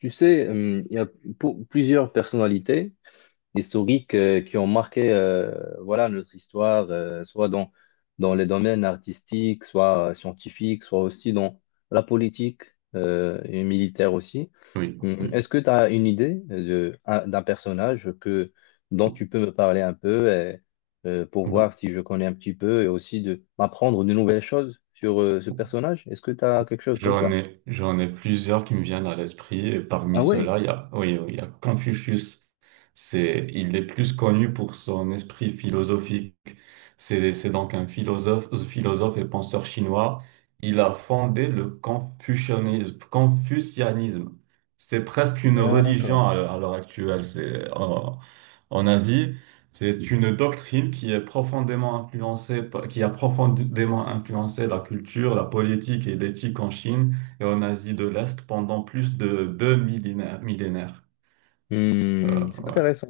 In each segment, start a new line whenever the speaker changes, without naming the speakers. Tu sais, il y a plusieurs personnalités historiques qui ont marqué voilà, notre histoire, soit dans les domaines artistiques, soit scientifiques, soit aussi dans la politique et militaire aussi.
Oui, oui.
Est-ce que tu as une idée d'un personnage que, dont tu peux me parler un peu et, pour voir si je connais un petit peu et aussi de m'apprendre de nouvelles choses sur ce personnage? Est-ce que tu as quelque chose comme
J'en
ça?
ai, j'en ai plusieurs qui me viennent à l'esprit. Et parmi
Ah ouais,
ceux-là, il y a, oui, oui, il y a Confucius. Il est plus connu pour son esprit philosophique. C'est donc un philosophe, philosophe et penseur chinois. Il a fondé le confucianisme. Confucianisme. C'est presque une
d'accord.
religion à l'heure actuelle. C'est en, en Asie. C'est une doctrine qui est profondément influencée, qui a profondément influencé la culture, la politique et l'éthique en Chine et en Asie de l'Est pendant plus de deux millénaires. Millénaires.
Hmm, c'est
Ouais,
intéressant.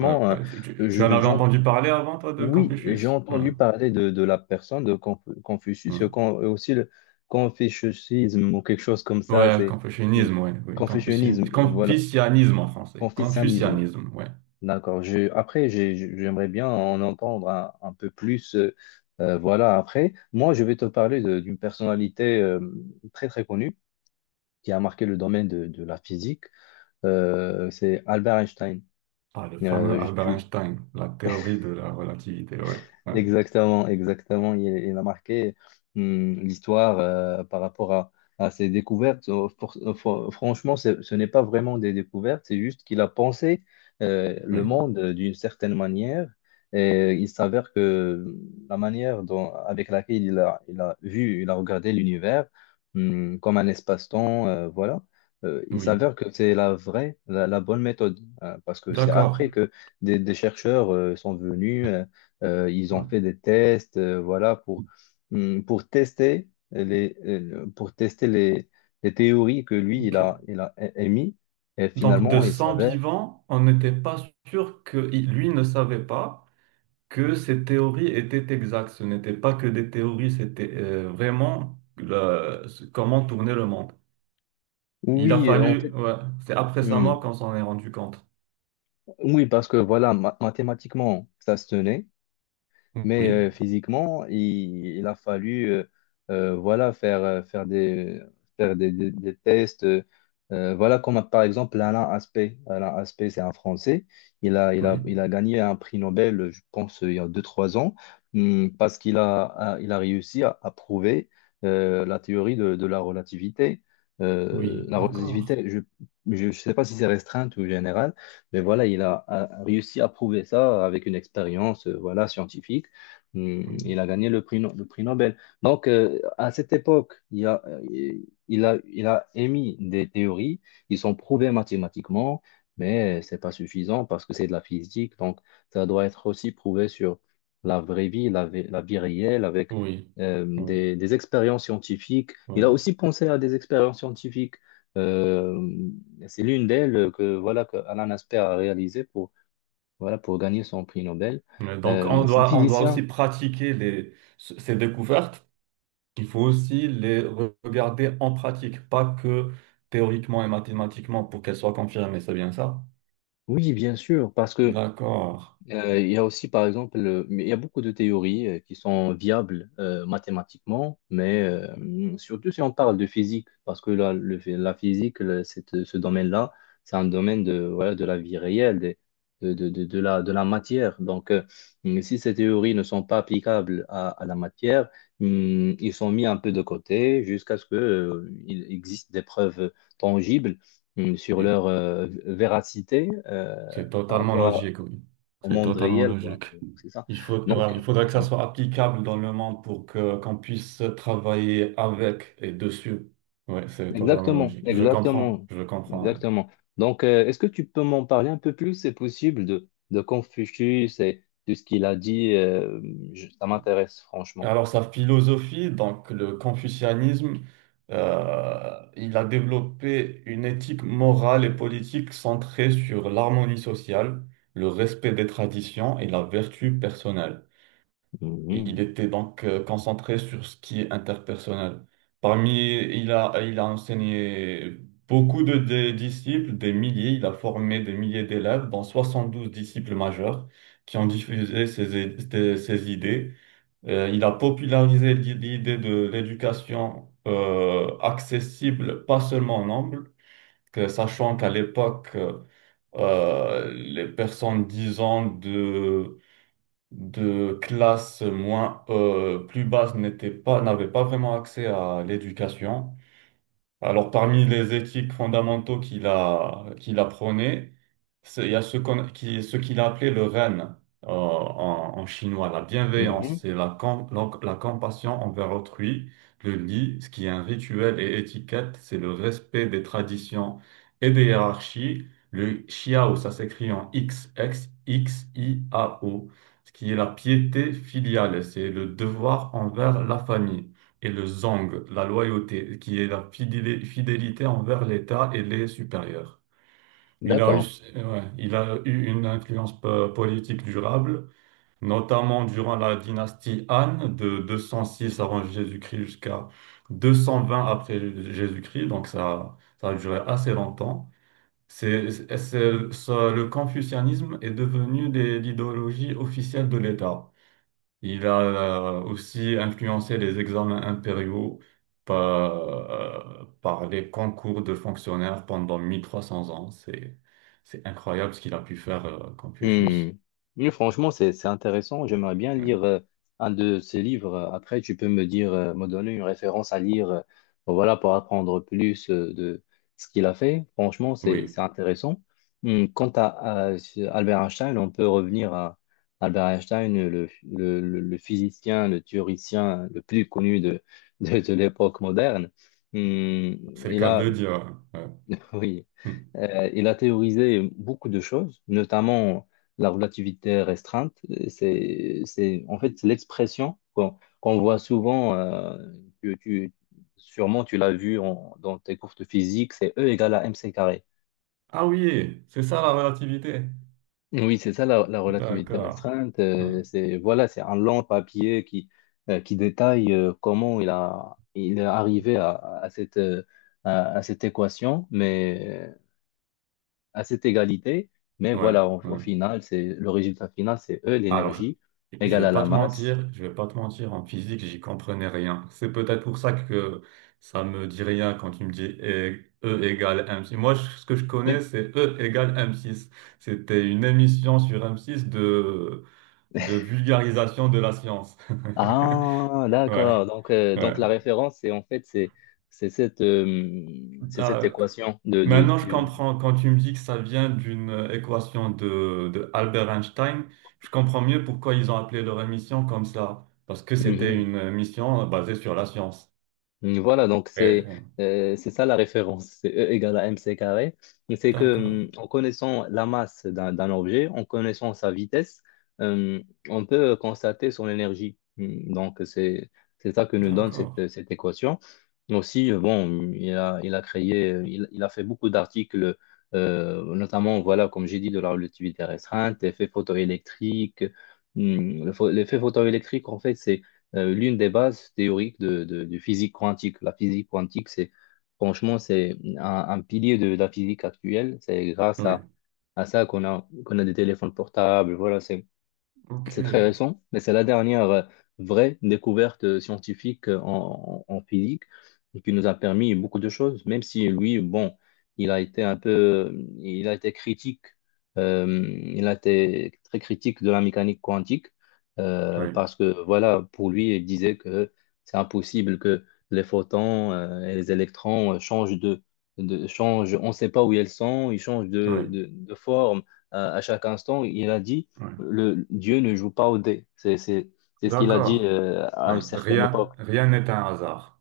ouais. ouais. Tu en
je,
avais
j'en-
entendu parler avant, toi, de
oui, j'ai
Confucius? Ouais,
entendu parler de la personne de
ouais.
Confucius, aussi le confucianisme ou quelque chose comme ça.
Ouais,
C'est hmm,
confucianisme, ouais, oui.
confucianisme, voilà,
Confucianisme en français.
confucianisme.
Confucianisme, ouais.
D'accord. Après, j'aimerais bien en entendre un peu plus. Voilà, après, moi, je vais te parler d'une personnalité très très connue qui a marqué le domaine de la physique. C'est Albert Einstein.
Ah, le fameux
Euh, je-
Albert
tu-
Einstein, la théorie de la relativité, ouais. ouais.
Exactement, exactement. Il a marqué l'histoire par rapport à ses découvertes. Franchement, ce n'est pas vraiment des découvertes, c'est juste qu'il a pensé
Oui,
le monde d'une certaine manière. Et il s'avère que la manière dont, avec laquelle il a vu, il a regardé l'univers comme un espace-temps, voilà. Il
oui.
s'avère que c'est la bonne méthode, hein, parce que c'est
D'accord.
après que des chercheurs sont venus. Ils ont
Ouais,
fait des tests, voilà, pour tester les théories que lui,
ok.
il a émis. Et
Donc, de
finalement, il
100
s'avère.
vivants, on n'était pas sûr que lui ne savait pas que ces théories étaient exactes. Ce n'était pas que des théories, c'était vraiment comment tourner le monde. Il a
Oui, en
fallu,
fait,
ouais, c'est après sa mort
hum,
qu'on s'en est rendu compte.
oui, parce que voilà, mathématiquement, ça se tenait. Mais
Oui,
physiquement, il a fallu voilà, faire des tests. Voilà, comme par exemple Alain Aspect. Alain Aspect, c'est un Français. Il
oui,
il a gagné un prix Nobel, je pense, il y a deux trois ans, parce qu'il il a réussi à prouver la théorie de la relativité.
oui,
La
d'accord.
relativité, je ne sais pas si c'est restreinte ou générale. Mais voilà, il a réussi à prouver ça avec une expérience, scientifique. Hmm. Il a gagné le prix, le prix Nobel. Donc, à cette époque, il a émis des théories qui sont prouvées mathématiquement, mais c'est pas suffisant parce que c'est de la physique. Donc, ça doit être aussi prouvé sur la vraie vie, la, vie la vie réelle, avec
Oui, oui,
des expériences scientifiques. Il
ouais.
a aussi pensé à des expériences scientifiques. Euh, c'est l'une d'elles que Alan Asper a réalisée pour gagner son prix Nobel.
Mais donc,
C'est un
on doit aussi
physicien.
pratiquer ces découvertes. Il faut aussi les regarder en pratique, pas que théoriquement et mathématiquement pour qu'elles soient confirmées, c'est bien ça?
Oui, bien sûr, parce que
D'accord.
il y a aussi, par exemple, mais il y a beaucoup de théories qui sont viables mathématiquement, mais surtout si on parle de physique, parce que la physique, ce domaine-là, c'est un domaine voilà, de la vie réelle, de la matière. Donc, si ces théories ne sont pas applicables à la matière, ils sont mis un peu de côté jusqu'à ce que, il existe des preuves tangibles sur
Oui,
leur véracité
c'est
par
totalement
rapport
logique, oui.
au
C'est
monde
totalement
réel, quoi.
logique.
C'est ça.
Il faut, voilà,
Donc,
il faudrait que ça soit applicable dans le monde pour que qu'on puisse travailler avec et dessus. Oui, c'est totalement
exactement,
logique. Je comprends,
exactement,
je comprends. Oui.
exactement. Donc, est-ce que tu peux m'en parler un peu plus, c'est possible, de Confucius et de ce qu'il a dit. Ça m'intéresse, franchement.
Alors, sa philosophie, donc le confucianisme, euh, il a développé une éthique morale et politique centrée sur l'harmonie sociale, le respect des traditions et la vertu personnelle. Et il était donc concentré sur ce qui est interpersonnel. Parmi, il a enseigné beaucoup de disciples, des milliers, il a formé des milliers d'élèves, dont 72 disciples majeurs qui ont diffusé ses ses idées il a popularisé l'idée de l'éducation accessible, pas seulement en anglais, sachant qu'à l'époque, les personnes disant de classe moins, plus basse n'étaient pas, n'avaient pas vraiment accès à l'éducation. Alors, parmi les éthiques fondamentaux qu'il a prônées, il y a ce ce qu'il a appelé le ren en, en chinois, la
Mhm.
bienveillance,
Mhm.
c'est la, la, la compassion envers autrui, le li, ce qui est un rituel et étiquette, c'est le respect des traditions et des hiérarchies, le xiao, ça s'écrit en X, I, A, O, ce qui est la piété filiale, c'est le devoir envers la famille et le zong, la loyauté, qui est la fidélité envers l'État et les supérieurs. Il a eu,
D'accord.
ouais, il a eu une influence politique durable, notamment durant la dynastie Han de 206 avant Jésus-Christ jusqu'à 220 après Jésus-Christ, donc ça a duré assez longtemps. Le confucianisme est devenu l'idéologie officielle de l'État. Il a aussi influencé les examens impériaux par les concours de fonctionnaires pendant 1300 ans. C'est incroyable ce qu'il a pu faire,
Hmm.
Confucius.
Oui, franchement, c'est intéressant. J'aimerais bien
Ouais.
lire un de ces livres. Après, tu peux me donner une référence à lire, voilà, pour apprendre plus de ce qu'il a fait. Franchement,
Oui,
c'est intéressant. Hmm. Quant Albert Einstein, on peut revenir à Albert Einstein, le physicien, le théoricien le plus connu de l'époque moderne. Hmm.
c'est le
Il
cas de
a
le dire. Hein. ouais.
oui,
Hmm.
Il a théorisé beaucoup de choses, notamment la relativité restreinte. C'est, en fait, c'est l'expression qu'on voit souvent, que tu, sûrement tu l'as vu dans tes cours de physique, c'est E égale à mc carré.
Ah oui, c'est ça la relativité.
Oui, c'est ça la relativité
D'accord.
restreinte.
Hmm.
C'est, voilà, c'est un long papier qui détaille comment il est arrivé à cette, euh, à cette équation, mais à cette égalité. Mais
Ouais,
voilà, au
ouais.
final, c'est le résultat final, c'est E,
Alors,
l'énergie,
je
égale
vais
à
pas
la
te
masse.
mentir, je vais pas te mentir, en physique, j'y comprenais rien. C'est peut-être pour ça que ça me dit rien quand tu me dis E égale M6. Moi, je- ce que je connais,
Mais-
c'est E égale M6. C'était une émission sur M6 de vulgarisation de la science.
Ah,
Ouais,
d'accord. Donc, euh,
ouais.
donc la référence, c'est en fait, c'est cette, euh, c'est cette
D'accord.
équation de, de,
Maintenant, je
de-
comprends quand tu me dis que ça vient d'une équation de Albert Einstein. Je comprends mieux pourquoi ils ont appelé leur émission comme ça, parce que c'était
Mhm.
une mission basée sur la science.
Mm. Voilà, donc
Et,
c'est ça la référence, c'est E égale à mc carré. Et c'est
d'accord,
que en connaissant la masse d'un objet, en connaissant sa vitesse, euh, on peut constater son énergie. Mm. Donc c'est ça que nous donne
d'accord.
cette équation. Aussi, bon, il a fait beaucoup d'articles, notamment, voilà, comme j'ai dit, de la relativité restreinte, effet photoélectrique. Mm. L'effet photoélectrique, en fait, l'une des bases théoriques de physique quantique. La physique quantique, c'est franchement, c'est un pilier la physique actuelle. C'est grâce
Oui,
à ça qu'on a des téléphones portables. Voilà, c'est très
ok.
récent, mais c'est la dernière vraie découverte scientifique en physique et qui nous a permis beaucoup de choses, même si lui, bon, il a été critique, euh, il a été très critique de la mécanique quantique
Oui,
parce que, voilà, pour lui, il disait que c'est impossible que les photons et les électrons changent de. On ne sait pas où ils sont, ils changent
oui,
de forme à chaque instant. Il a dit
oui.
Dieu ne joue pas au dé. C'est ce qu'il a dit
D'accord.
à
Oui.
une certaine
Rien,
époque.
rien n'est un hasard.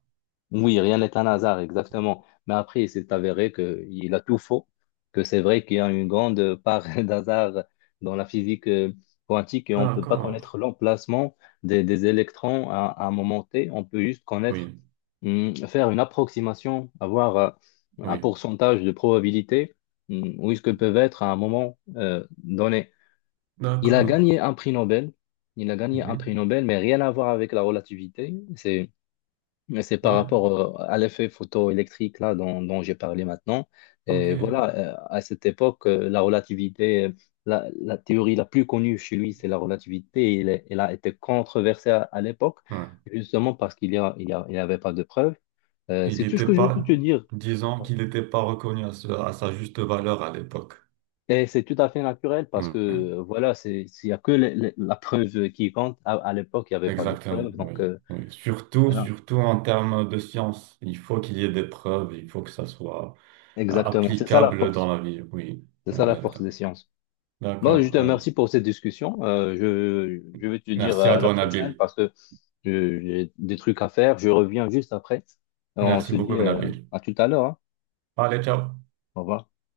Oui, rien n'est un hasard, exactement. Mais après, il s'est avéré qu'il a tout faux, que c'est vrai qu'il y a une grande part d'hasard dans la physique quantique et on ne peut pas
D'accord.
connaître l'emplacement des électrons à un moment T. On peut juste
Oui,
faire une approximation, avoir un
oui.
pourcentage de probabilité, où est-ce que peuvent être à un moment donné. Il a
D'accord.
gagné un prix Nobel. Il a gagné un
Mhm.
prix Nobel, mais rien à voir avec la relativité. C'est par
Ouais,
rapport à l'effet photoélectrique là dont j'ai parlé maintenant.
ok.
Et voilà, à cette époque, la théorie la plus connue chez lui, c'est la relativité. Elle, a été controversée à l'époque,
Ouais.
justement parce qu'il y a- il n'y avait pas de preuves.
Il
C'est tout ce
n'était
que je peux
pas,
te dire.
disons qu'il n'était pas reconnu à, à sa juste valeur à l'époque.
Et c'est tout à fait naturel parce
Oui,
que
oui,
voilà, s'il n'y a que la preuve qui compte, à l'époque, il n'y avait pas de
exactement,
preuve. Donc,
oui, oui. Surtout,
voilà,
surtout en termes de science. Il faut qu'il y ait des preuves, il faut que ça soit
exactement. C'est ça la
applicable dans
force.
la vie. Oui,
C'est ça la force
exactement.
des sciences. Bon, je
D'accord.
te remercie pour cette discussion. Je vais te dire
Merci à
à la
toi,
prochaine
Nabil.
parce que j'ai des trucs à faire. Je reviens juste après. On
Merci
se
beaucoup,
dit
Nabil.
à tout à l'heure, hein.
Allez, ciao.
Au revoir.